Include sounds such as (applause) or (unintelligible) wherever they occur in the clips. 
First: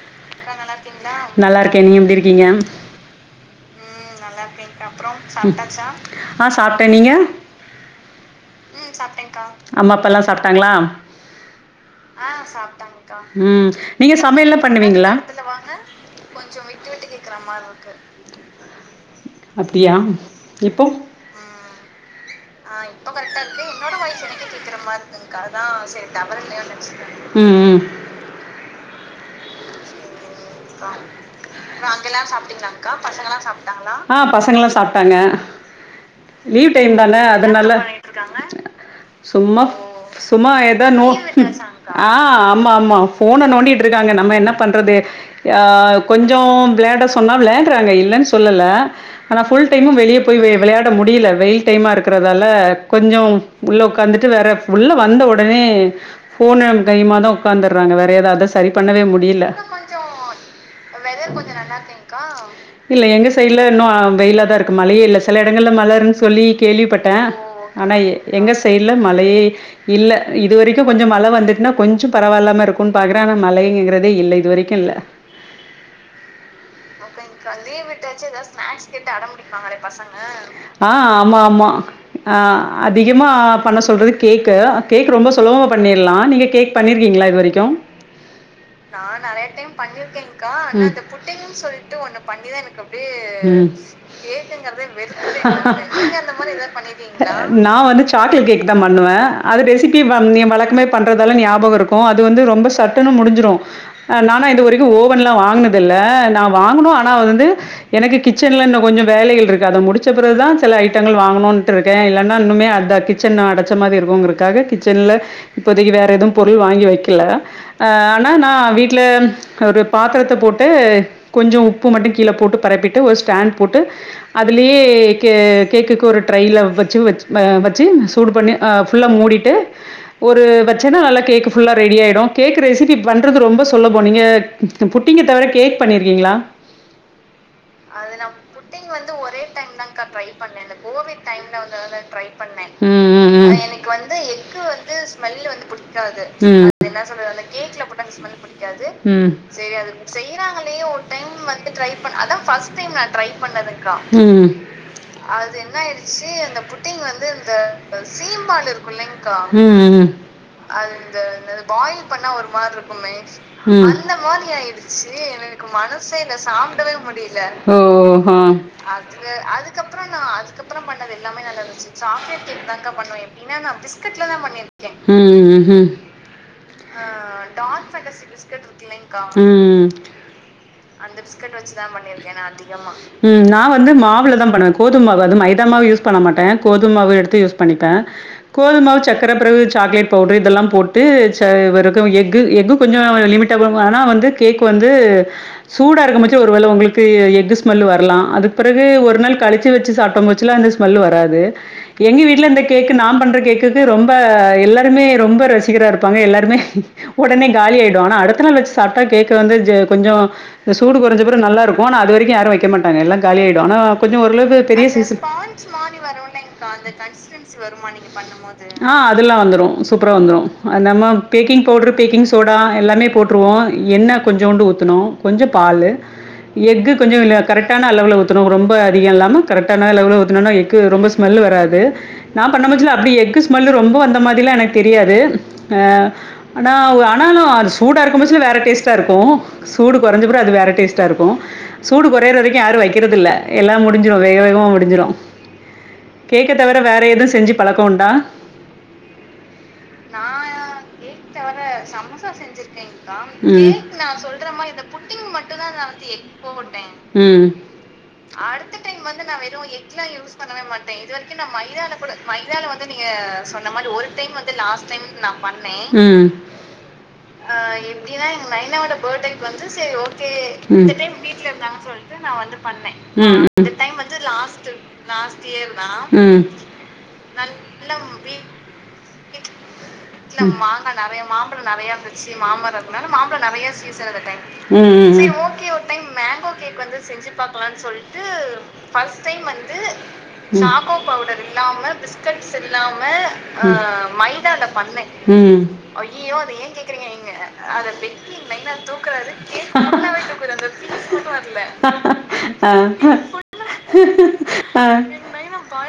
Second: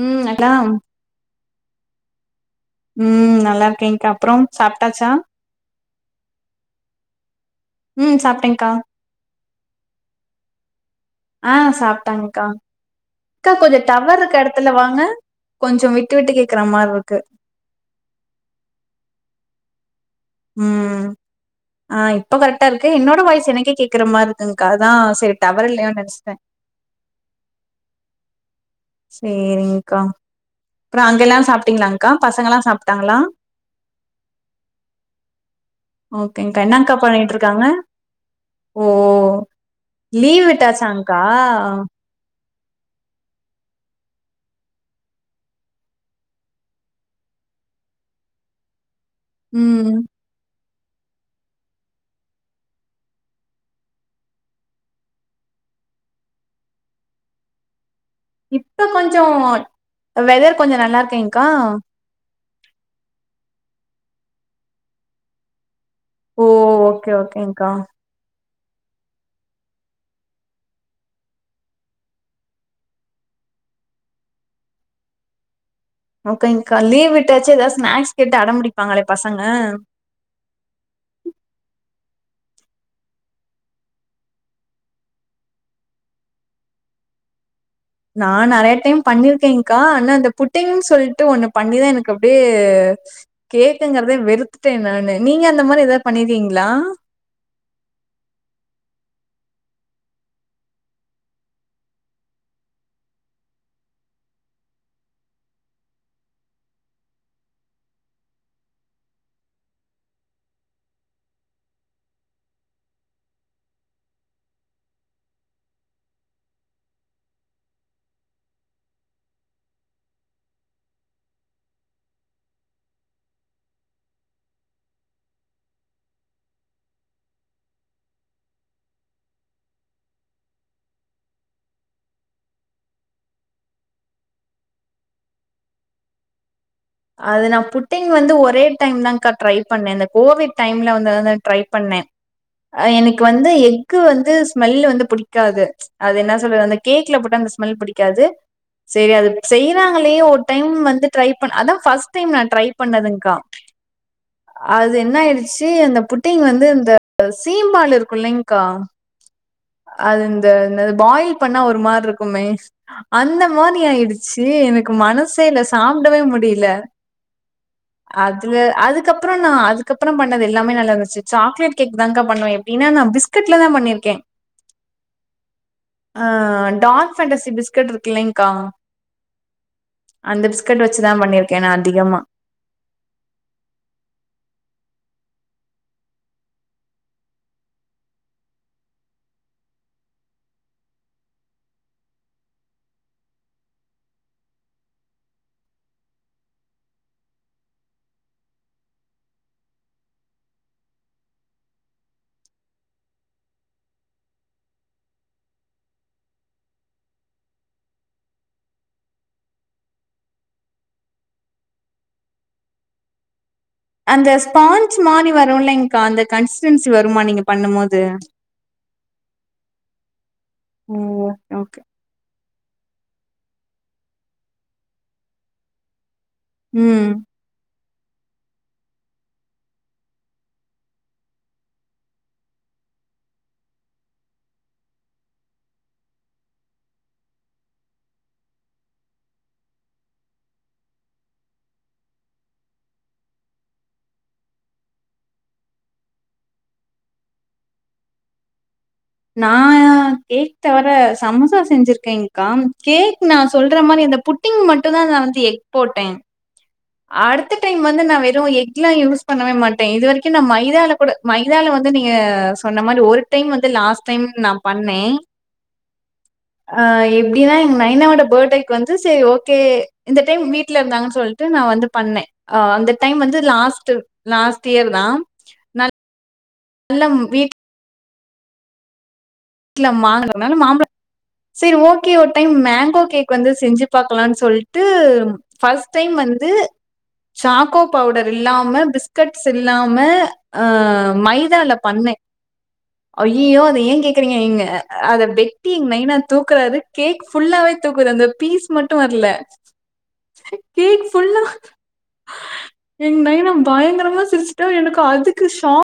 உம் எல்லாம் நல்லாருக்க நீங்க எப்படி இருக்கீங்க உம் நல்லா இருக்கேங் ஆ சாப்ட்ட நீங்க உம் சாப்ட்டேங்கா அம்மா அப்பாலாம் சாப்ட்டாங்களா ஆ சாப்ட்டாங்க்கா கா ம் கொஞ்சோ நீங்க டவர் இருக் சமையல்லாம் எடத்துல வாங்க பண்ணுவீங்களா கொஞ்சோ விட்டு விட்டு கேக்குற மாருக்கு அப்டியா உம் ஆ கரெக்டா இருக்கு ஆஹ் இப்போ என்னோட கரெக்டா வாய்ஸ் இருக்கு எனக்கே என்னோட கேக்குற வாய்சு மாரி எனக்கே இருக்குங்க்கா கேக்கற அதா மாதிர செரி இருக்குங்க்கா டவர் அதான் இல்லயோன்னு சரி நெனச்சிட்டே டவறு இல்லையோனு நினச்சு ம் உம் செரிங்க்கா சாப்ட்டாங்களா ஆ பசங்கலா சாப்ட்டாங்க ஓகேங்க்கா என்னங்கா பண்ணிட்டுரு அத நல்ல சும்மா லீவ் சும்மா ஏத நோ விட்டாச்சாங்க்கா ஆ ஆமா ஆமா ஃபோன நோண்டிட்டுருக்காங்க நம்ம என்ன பண்றது ஆ கொஞ்சோ விளாட சொன்ன விளா ராங்க இல்லன்னு சொல்லல ஆனா ஃபுல் ம் டைமும் வெளியே போய் விளையாட முடியல வெயில் டைமா இருக் ரதால கொஞ்சோ உள்ள உட்காந்துட்டு வேற உள்ள வந்த உடனே ஃபோன் கையுமா மடோ உட்காந்தறாங்க வே தேதா அதா சரி இப்ப பண்ணவே கொஞ்சோ முடியல வெதர் கொஞ்சோ நல்லா இருக்கேங்க்கா இல்ல எங்க சைடு இல்ல இன்னு வெயில தான் இருக்கு மழையே இல்ல சில இடங்கள்ல மழ இருன்னு சொல்லி ஓ கேள்விப்பட்ட ஓகே ஓகேங்க்கா ஆனா எங்க சைடல மழையே இல்ல இது வரைக்கும் கொஞ்சோ மழ வந்துட்டுன்னா கொஞ்சோ பரவால்லாம இருக்கும் பா்கற அனா மலைங்கிறதே இல்ல இதுவரைக்கும் இல்ல ஓகேங்கா லீவ் விட்டாச்சு ஏதாவது ஸ்நாக்ஸ் கேட்டு அட புடிப்பாங்களே பசங்க ஆ ஆமா ஆமா ஆ அதிகமா பண்ண சொல்றது கேக் கேக் ரொம்ப சுலபமா பண்ணிரலாம் நீங்க கேக் பண்ணிருக்கீ ங்களா இது வரைக்கும் நான் நறைய டைம் பண்ணிருக்கேங்க்கா ஆனா அந்த புட்டிங்கன்னு சொல்லிட்டு ஒன்னு பண்ணிதான் எனக்கு அப்படியே கேக்குங்கிறதே வெறுத்துட்ட நானு நீங்க அந்த மாரி ஏதாது பண்ணீருக்கிங்கிளா நா வந்து சாக்லேட் கேக்தா பண்ணுவேன் அது ரெசிபி நீ வழக்கமே பண்றதால ஞாபகம் இருக்கும் அது வந்து ரொம்ப சட்டுனு முடிஞ்சிடும் நானா இது வரைக்கும் ஓவன்லாம் வாங்குனது இல்ல நா வாங்கனும் ஆனா வந்து எனக்கு கிச்சன்ல இன்னு கொஞ்சம் வேலைகள் இருக்கு அத முடிச்ச பிறகுதா சில ஐட்டங்கள் வாங்க டுருக்கேன் இல்லன்னா இன்னுமே அட‌ கிச்சன் அடச்ச மாதி இருக்கும்கறத்துக்காக கிச்சன்ல இப்போதைக்கு வேற ஏதும் பொருள் வாங்க வாங்கி வைக்கல ஆ ஆனா நா வீட்டில் ஒரு பாத்திரத்த போட்டு கொஞ்சோ உப்பு மட்டும் கீழே போட்டு பரப்பிட்டு ஒரு ஸ்டாண்ட் போட்டு அதுலேயே கேக் கேக்குக்கு ஒரு ட்ரேல வச்சு வச் வச்சு சூடு பண்ணி ஃபுல்லா மூடிட்டு ஒரு வச்சேன்னா நல்லா கேக் ஃபுல்லா ரெடி ஆயிடும் கேக் ரெசிபி பண்றது ரொம்ப சுலபம் நீங்க புட்டிங்க தவிர கேக் பண்ணிருக்கீங்களா அது நா புட்டிங் வந்து ஒரே டைம் தான்கா ட்ரை பண்ணேன் இந்த கோவிட் டைம்ல வந்து அதுல ட்ரை பண்ணேன் ம், எனக்கு ம், அ வந்து ம். எக்கு வந்து ஸ்மெல் வந்து புடிக்காது அது என்ன சொல் ம், அந்த கேக்ல போட்ட அந்த ஸ்மெல் பிடிக்காது சரி ம், செய்யறாங்களே ஒரு டைம் வந்து ட்ரை பண்ணே அதான் ஃபஸ்ட் டைம் நா ட்ரை பண்ணதுங்க்கா ம். அது என்ன ஆயிடுச்சு அந்த புட் ட்டிங் வந்து இந்த சீம்பால் இருக்குல்லைங்க்கா ம், ம், அது இந்த பாயில் பண்ணா ஒரு மாறிருக்குமே அந்த மாரி ம். ஆயிடுச்சு எனக்கு மனசே இல்ல சாப்டவே முடில ஓ! ஆ. அது அதுக்கப்புறம் நா அதுக்கப்புறம் பண்ணது எல்லாமே நல்லாந்துச்சு சாக்லேட் கேக் தான்கா பண்ணுவே எப்டினா நா பிஸ்கெட்ல தா பண்ணிருக்கே ம், ம். அ டார்க் ஃபேண்டசி பிஸ்கெட்ருக்கில்லைங்க்கா ம் வச்சுதா பண்ணிருக்கே நா அதிகமா ம் நா வந்து மாவுலதா பண்ணுவே கோதும் மா வ் அது மைதாமாவு யூஸ் பண்ண மாட்டே கோதுமாவு எடுத்து யூஸ் பண்ணிப்பே கோதுமாவு சக்கர பறவு சாக்லேட் பவு பவுட்ரு இதெல்லா போட்டு ச வெற க எஃகு எஃகு கொஞ்சு வ லிமிட்டாவுவு ஆனா வந்து கேக் வந்து ஹ்அ சூடா இருக்கும்பச்சு ஒரு வேல உங்களுக்கு எஃகு ஸ்மெல்லு வரலா அதுக் பிறகு ஒரு நாள் கழிச்சு வெச்சு சாப்ட்டம்வச்சுல்ல அ ஸ்மெல்லு வராது எங்க வீட்ல இந்த கேக்கு நா பண்ற கேக்குக்கு ரொம்ப எல்லாருமே ரொம்ப ர சிகரா இருப்பாங்க எல்லாருமே ஒடனே காலி ஆயிடு ஆனா அடுத்த நாள் வெச்சு சாப்ட்டா கேக்கு வந்து ஜ கொஞ்சோ இந்த சூடு கொறஞ்சப்பறோ நல்லாருக்கு ஆனா அது வெரிக்கு யாரு வெக்க மாட்டங்க எல்லா காலியாய் டு ஆனா கொஞ்சு அந்த ஓரளவுக்கு பெரிய ஸ்பான்ச் சீசன் மாரி வரும்லைங்க்கா அந்த கன்சிஸ்டன்சி வருமா நீங்க பண்ணும் போது ஆ அதெல்லா வந்துரு சூப்பரா வந்துரு ஓ நம்ம okay baking okay powder baking soda எல்லாமே போட்ருவோ எண்ணெ கொஞ்சோண்டு ஊத்தணு கொஞ்ச பாலு எஃகு ம் கொஞ்சு இல்ல கரெட் டான அளவுல ஊத்தணு ரொம்ப அதிக இல்லாம கரெட்டான அளவுல ஊத்துணோனா எஃகு ரொம்ப ஸ்மெல்லு வராது நா பண்ணம் (unintelligible) அப்டி எஃகு ஸ்மெல்லு ரொம்ப வந்த மாரிலா எனக் தெரியாது அ ஆனா ஒ ஆனாலு சூடா இருக்கும் போத்சொல்ல வேற டேஸ்டா இருக்கு சூடு கொறஞ்சப்பற அது வேற டேஸ்டா இருக்கு சூடு கொறயற வரைக்கு யாரு வைக்கிறதில்ல எல்லா முடிஞ்சிடு வேக வேகமா முடிஞ்சிரு கேக்க தவிர வேற எது செஞ்சு பழக்கோ உண்டா நா கேக் தவிர சமோசா செஞ்சிருக்கேன்கா கேக் நா ம். சொல்ற மா மாரி அந்த புட்டிங் மட்டு தா நா வந்து எஃக் போட்டே ம். அடுத்த டைம் வந்து நா வெறு எக்ல்லா யூஸ் பண்ணவே மாட்டே இது வரிக்கு நா மைதலா கூட மைதாலா வ ந்து நீங்க சொன்ன மாரி ஒரு டைம் வந்து லாஸ்ட் டைம் நா பண்ணே ம். ஆ எப்டின்னா எங் நைனாவோட படேக் வந்து செரி ஓகே இந்த டைம் வீட்ல ம். இருந்தாங்கன் சொல் ட்டு வந்து நா வந்து பண்ணே அ அந்த டைம் ஆ வந்து ம், ம். லாஸ்ட்டு லாஸ்ட் இயரு தா நல் எல்லாம் வீட் ம் பி ட்ல மாங் அதானலா மாம்பழம் செரி ஓகே ஒரு டைம் மேங்கோ கேக் வந்து செஞ்சு பாக் க்கலான் சரி சொல்ட்டு ம் ஃபஸ்ட் டைம் வந்து சாக்கோ பவுடர் இல்லாம பிஸ்கட்ஸ் இல்லாம ஆ மைதால பண்ணே பிஸ்கட்ஸ் இல்லாம ஐயயோ அத ஏ ஆ கேக்குறீங்க எங்க தால பண்ணே அத வெட்டி எங்க நைனா அய்யியோ அது ஏ தூக்குறாரு கேக்குறீங்ங்க கேக் நீங்க ஃபுல்லாவே அது தூக்குது அந்த பெக்கிங் பீஸ் மைதா மட்டு வரல தூக்காது கேக்கு உள்ள கேக் ஃபுல்லா வை எங்க நைனா பயங்கரமா சிரிச்சுட்டா அ எனக்கு அ அதுக்கு ஷாக்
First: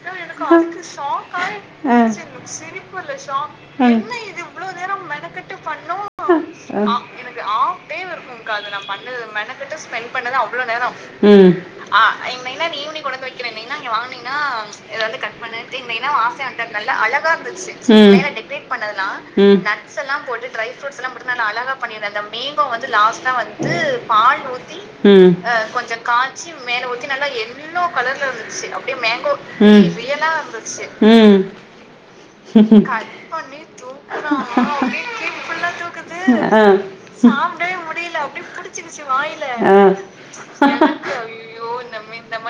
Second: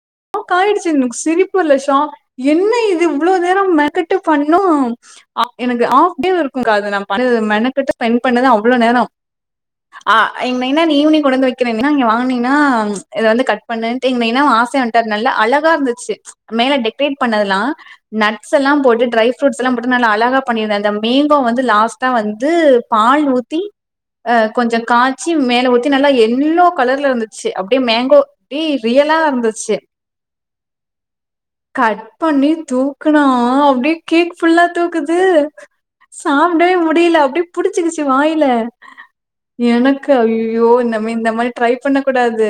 அதா எனக்கு அதுக்கு ஆயிடுச்சு எனக்கு ஷாக்காய் சிரிப்பு இல்ல ஷாக் சி என்ன சிரிப்பு இது வர்ல இவ்ளோ ஷாக் நேரோ மெனக்கெட்டு என்ன இது பண்ணு இவ்ளோ நேரமா மெனக்கட்டு எனக்கு பண்ணோமா ஹாஃப் டே இருக்குக்கா அது அ நா பண்ணது எனக்கு மெனக்கெட்டு ஆஃப்டேவ் ஸ்பெண்ட் பண்ணது இருக்குங்க்கா அது அவ்ளோ நா நேரோ பண்ணது மெனக்கெட்டு ஸ்பெண் ஆ பண்ணது எங்க அவ்ளோ நைனா நேரோ நீ ஈவினிங் கொண்டு வந்து வைக்கிறேன்னா அ நீங்க ஐ வாங்குனீங்கன்னா மெயினா இந் ஈவ்னிங் இத கொண்ட்வந்து வந்து வெக்குறே கட் மெயினா நீங் பண்ணுன்ட்டு எங்க வாங்னீங்னா நைனா ஆசையா இத வன்ட்டாரு வந்து நல்லா கட் பண்ணு அழகா தென் மெய்னா இருந்துச்சு அவ ஆசயா மேல (unintelligible) டெக்கரேட் அழகா பண்ணதெல்லா இருந்துச்சு மேல நட்ஸ் டெக்ரேட் எல்லா போட்டு பண்ணதுலா ட்ரை ஃப்ரூட்ஸ் எல்லா போட்டு நட்ஸ் நல்லா அழகா ட்ஸெல்லாபோட்டு பண்ணிருந்தே அந்த ட்ரைஃப்ரூட்ஸுலா போட்டு மேங்கோ நல்ல வந்து அழகா பண்ணிரு லாஸ்ட்டா ருந்த அந்த மேங்கோ வந்து பால் லாஸ்ட ஊத்தி வந்து அ பால் ஊத்தி கொஞ்சோ காய்ச்சி அ மேல ஊத்தி கொஞ்ச நல்லா காச்சி எல்லோ மேல ஊத் தி கலர்ல நல்லா இருந்துச்சு எல்லோ அப்டியே மேங்கோ கலர்ல அப்டியே இருந்துச்சு அப்டே ரியலா மேங்கோ இருந்துச்சு ரியலா இருந்துச்சு கட் பண்ணி தூக்குனா அப்டே கேக் ஃபுல்லா தூக்குது சாப் ஆ டவே முடியில அப்டே புடிச்சுக்கிச்சு வாய்ல ஆ எனக்கு ஐயயோ நம்ம இந்த மாரி ட்ரை பண்ண கூடாது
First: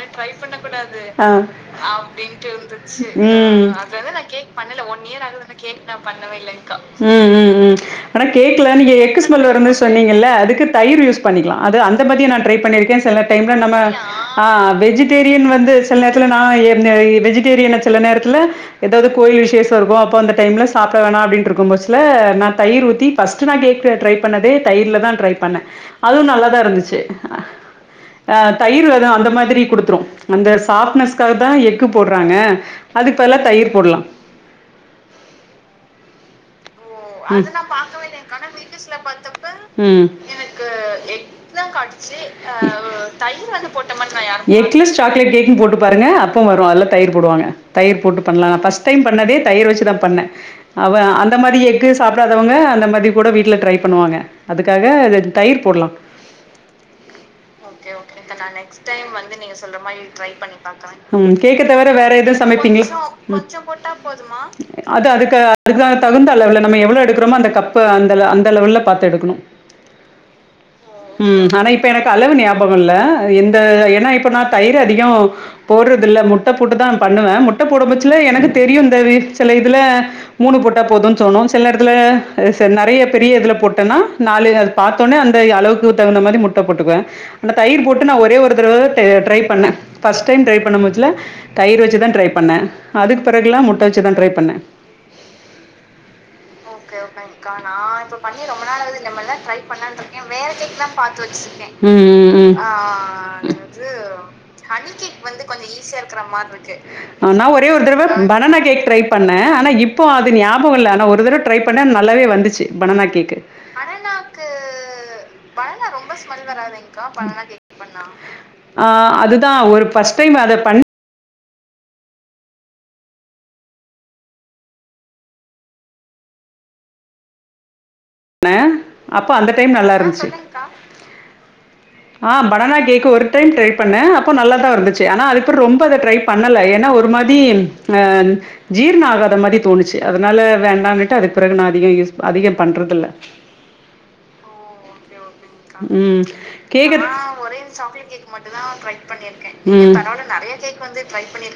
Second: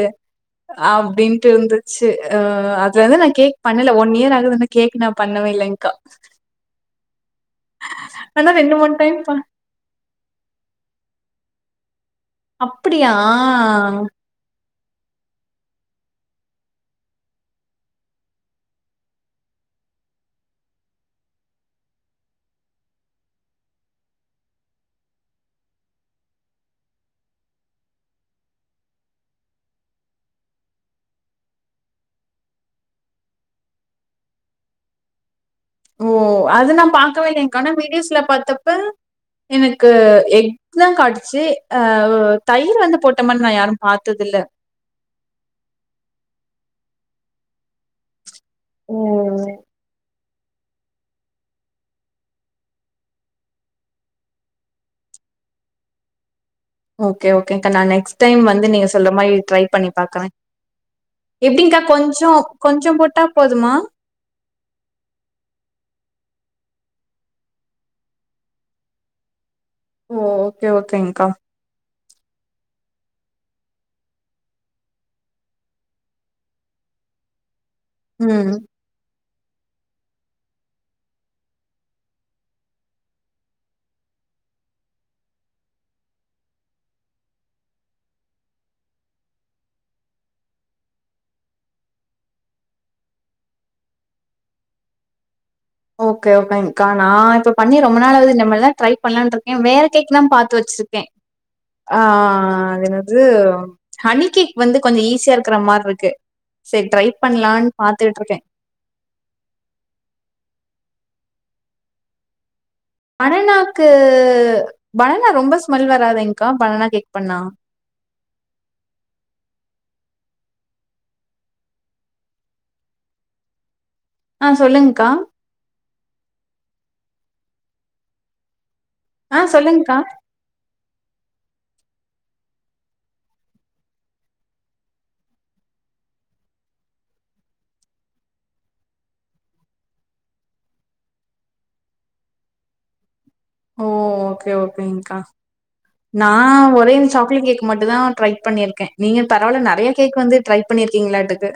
அப்டின்ட்டு இருந்துச் து அ அத்லெந்து நா கேக் பண்ணல ஒன் இயர் ஆகுது ந கேக் நா பண்ணவே இல்லேங்கா ம் ம் ம் ஆனா கேக்குல நீங்க டைம் எக்கு ப ஸ்மெல்லு வருது சொன்னீங்கல அதுக்கு தயிர் யூஸ் பண்ணிக்லா அது அ ந்த பதியு நா ட்ரை பண்ணிருக்கே அப்டியா செல டைம்ல நம்ப அ வெஜிடேரியன் வந்து சில நேரத்துல நா என்னெ வெஜிடேரியன சில நேரத்துல எதாவுது கோயில் விஷேச இருக்கு அப்போ அந்த டைம்ல சாப்ட வேணா அப்டின்ருக்கு போச்சில நா தயிர் ஊத்தி ஃபஸ்ட் நா கேக் ட் ட்ரை பண்ணதே தயிர்ல தா ட்ரை பண்ணே அதுவு நல்லாதா இருந்துச்சு அ தயிர் அதா அந்த மாதிரி குடுத்துரு அந்த சாஃப்ட்னஸ்க்காகத்தா எக்கு போடறாங்க அதுக் பதிலா தயிர் போடலா ஓ அது நம் பாக்கவே இல்லேங்க்கா ஆனா வீடியோஸ்ல பாத்தப்ப எனக்கு எக்தா காட்டுச்சு அ தயிர் வந்து போட்ட மாரி நா யாரு பாத்ததில்ல எக்லஸ் சாக்லேட் கேக்னு போட்டு பாருங்க அப்ப வரு அதுல தயிர் போடுவாங்க தயிர் போட்டு பண்லா நா ஃபர்ஸ்ட் ஓ! டைம் பண்ணதே தயிர் வச்சுதா பண்ண அவ அந்த மாரி எக் கு சாப்டாதவங்க அந்த மாரி கூட வீட்ல ட்ரை பண்ணுவாங்க அதுக்காக அது தயிர் போடலா ஓகே ஓகேங்க்கா நா நெக்ஸ்ட் டைம் வந்து நீங்க சொல்ற மாரி ட்ரை பண்ணி பாக்குறே ம் கேக்க எப்டிங்க்கா தவர வேற எது கொஞ்சோ சமைப்பிங்ளா கொஞ்சோ போட்டா ம் போதுமா அது அதுக்கு அதுக்கு தகுந்தள வுல நம்ம எவ்ள எடுக்கறமோ அந்த கப்பு அந்த அந்த லெவல்ல பாத்து எடுக்கணு ஓ ஓகே ஓகேங்க்கா ம் ஆனா இப்ப எனக்கு அளவு ஞாபக இல்ல இந்த ஏனா இப்ப நா தயிர் அதிக போடறது இல்ல முட்ட போட்டுதா பண்ணுவே முட்ட போடம்பச்சில எனக்கு ம் தெரியு இந்த செல இதுல மூணு போட்டா போதுன் தோணு சில நேரத்தில‌ ச நறைய பெரிய இதுல போட்டனா நாலு பாத்தோனே அந்த அளவுக்கு தகுந்த அந்த மாரி முட்டை போட்டுக்குவே தயிர் போட்டு நா ஒரே ஒரு தடவதா ட் ட்ரை பண்ண ஃபர்ஸ்ட் டைம் ட்ரை பண்ணும் போதுல தயிர் வச்சுதா ட்ரை பண்ணே அதுக்கு பிறகெல்லா முட்டை வச்சுதா ட்ரை பண்ணே (inaudible) ஓகே ஓகேங்க்கா நா இப்ப பண்ணி ரொம்ப நாளாவுது இனிமேல் தா ட்ரை பண்லான்ட்ருக்கே வேற கேக்தா பாத்து வச் சிருக்கே ம் ஆ ம் ம். அதென்னது ஹனிகேக் வந்து கொஞ்ச ஈஸியா இருக்றா மா நா ஒரே ஒரு தடவ பாத்துட்ருக்கே பனானா கேக் ட்ரை பண்ணே ஆனா இப்போ அது ஞாப ரொம்ப வல்ல ஆனா ஒரு தடவ ட்ரை பண்ணே நல்லாவே வந்துச்சு பனானா கேக்கு பனானாக்கு பனானா ரொம்ப ஸ்மெல் வராதேன்க்கா பனானா கேக் பண்ணா ஆ அதுதா ஒரு ஃபஸ்ட் டைம் அத பண் ஆ சொல்லுங்க்கா ண அப்ப ஆ அந்த டைம் சொல்லுங்க்கா நல்லாருந்ச்சு ஆ பனானா கேக் ஒரு டைம் ட்ரை பண்ண அப்போ நல்லாதா வந்துச்சு ஆனா அதுக்கப்ற ரொம்ப அத ட்ரை பண்ணல ஏனா ஒரு மாதி ஆ ஜீர்ண ஆகாத மாரி தோணுச்சு அதனால வேண்டானுட்டு அதுக்கு பிறகு அதிக யூஸ் அதிக பண்றதில்ல ஓ ஓகே ஓகேங்க்கா ம் நா ஒரே கேக்க சாக்லேட் கேக் மட்டுந்தா ட்ரை ம் பண்ணிருக்கே நீங்க பரவால்ல நெறைய கேக் வந்து ட்ரை பண்ணிருக்கீங்களாட்டுக்கு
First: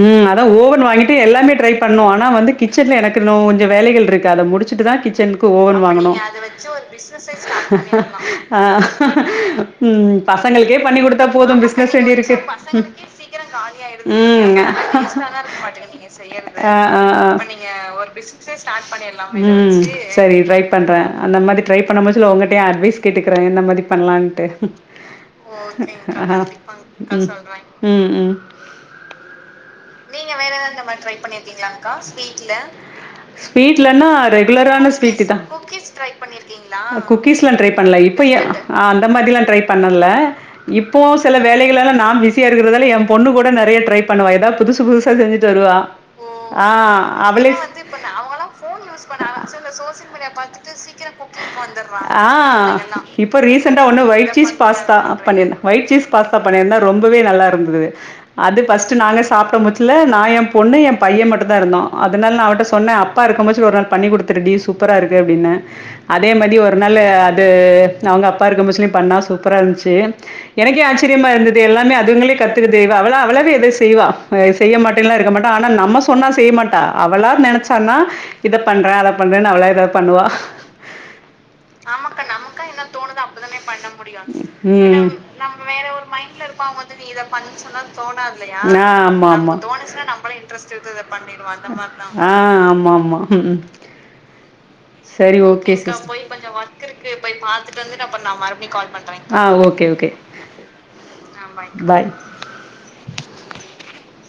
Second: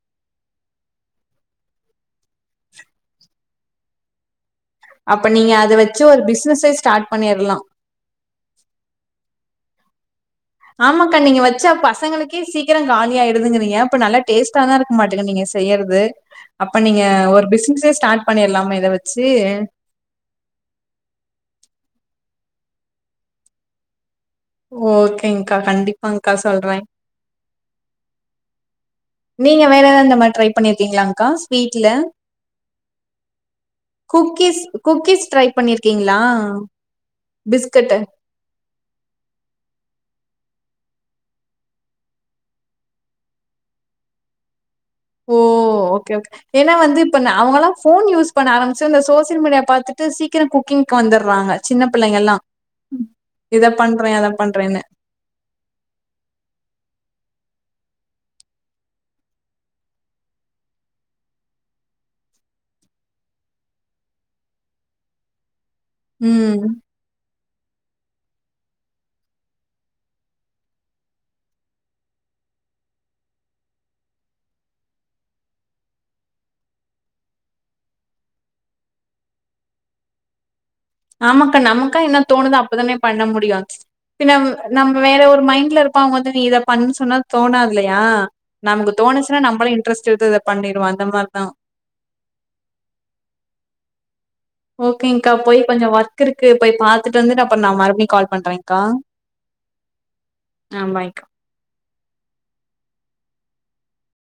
ம் அதா ஓவன் வாங்கிட்டு எல்லாமே ட்ரை பண்ணோ ஆனா வந்து கிச்சன்ல எனக்கின்னோ கொஞ்ச வேலைகள் இருக்கு அத முடிச்சு ட்டுதா அப்ப கிச்சனுக்கு நீங்க அத ஓவன் வச்சு வாங்கனு ஒரு பிசினஸே ஸ்டார்ட் பண்ணிர்லா ம் பசங்களுக்கே பண்ணி ஆமாக்கா குடுத்தா நீங்க போது வச்சா பிசினஸ் எங்கிருக்கு பசங்களுக்கே சீக்கிரம் காலி ஆயிடுதுங்கிறீங்க அப்ப நல்லா ம் டேஸ்டா தான் இருக்க மாட்டேங்குது நீங்க செய்யறது ஆ அப்ப ஆ நீங்க ஆ ஒரு பிசினஸே ஸ்டார்ட் பண்ணிடலாமா இத வச்சு ம் சர் ட்ரை பண்றே அந்த மாரி ட்ரை பண்ண மொச்சுல உங்கட்டயு அட்வைஸ் கேட்டுக்கற என்ன மாரி பண்லான் ட்டு ஓகேங்க்கா கண்டிப்பாங்க்கா சொல்றேன் ம் ம் நீங்க வேற எதா இந்த மாரி ட்ரை பண்ணிருக்கிங்ளாங்க்கா ஸ்வீட்ல ஸ்வீட்லனா குக்கீஸ் ரெகுலரான குக்கீஸ் ஸ்வீட்டுதா ட்ரை பண்ணிருக்கீங்களா குக்கீஸ்லா ட்ரை பிஸ்கட் பண்ல இப்போ அந்த மாரிலா ட்ரை பண்ணல இப்போ செல வேலைகளால நா பிஸியா இருக்கிறதால எம் பொண்ணு கூட நறைய ட்ரை பண்ணுவா எதாது புதுசு புதுசா ஓ செஞ்சுட்டு வருவா ஓகே ஓகே ஆ ஏன்னா வந்து இப்ப ந- அவளே அவங்கெல்லாம் ஃபோன் யூஸ் பண்ண ஆரம்பிச்சு இந்த சோஷியல் மீடியா பார்த்துட்டு சீக்கிரம் குக்கிங்க்கு வந்துடுறாங்க சின்ன பிள்ளைங்க ஆ எல்லாம் இப்போ இதை ரீசெண்ட்டா ஒன்னு பண்றேன் அதை ஒயிட் சீஸ் பண்றேன்னு பாஸ்தா பண்ணி ஒயிட் சீஸ் பாஸ்தா பண்ணிருந்தா ரொம்பவே நல்லா இருந்துது அது ஃபர்ஸ்ட் நாங்க சாப்பிட மொச்சுல நா எம் பொண்ணு எம் பைய மட்டுந்தா இருந்தோ அத னால நா அவகிட்ட சொன்ன அப்பா இருக்கும் போச்சி ஒரு நாள் பண்ணி குடுத்துருடி சூப்பரா இருக்கு அப்டினு அதே மாதி ம் ஒரு நாள் அது அவுங்க அப்பா இருக்கம்போச்சிலயு பண்ணா சூப்பரா இருந்துச்சி எனக்கே ஆச்சரியமா இருந்தது எல்லாமே அதுங்களே கத்துகுது செய்வா அவளா அவளாவே எதை செய்வா செய்ய மாட்டேன்லா இருக்க மாட்டா ஆனா நம்ம சொன்னா செய்ய மாட்டா அவளா நெனச்சா ன்னா இத பண்றே அத பண்றேன்னு அவளா ஏதாது பண்ணுவா ஆமாக்கா நமக்கா என்ன தோணுதோ அப்பதானே பண்ண முடியு பின்ன ஏன்னா நம்ம ம் வேற ஒரு மைண்ட்ல இருப்போ அவுங்க வந்து நீ இத பண்ணுன்னு சொன்னா தோணாதுல்லையா நமக்கு ஆமா தோணுச்சுன்னா ஆமா நம்மளும் இன்ட்ரெஸ்ட் எடுத்து இத பண்ணிருவோம். அந்த மாரிதான். ஆ ஆமா ஆமா ஓகேங்கா போய் கொஞ்சோ ஒர்க் இருக்கு போய் பாத்துட்டு வந்துட்டு அப்பறோ நா மறுபடியு கால் பண்றேன்கா ஆ ஓகே ஓகே ஆ பாய்க்கா பாய்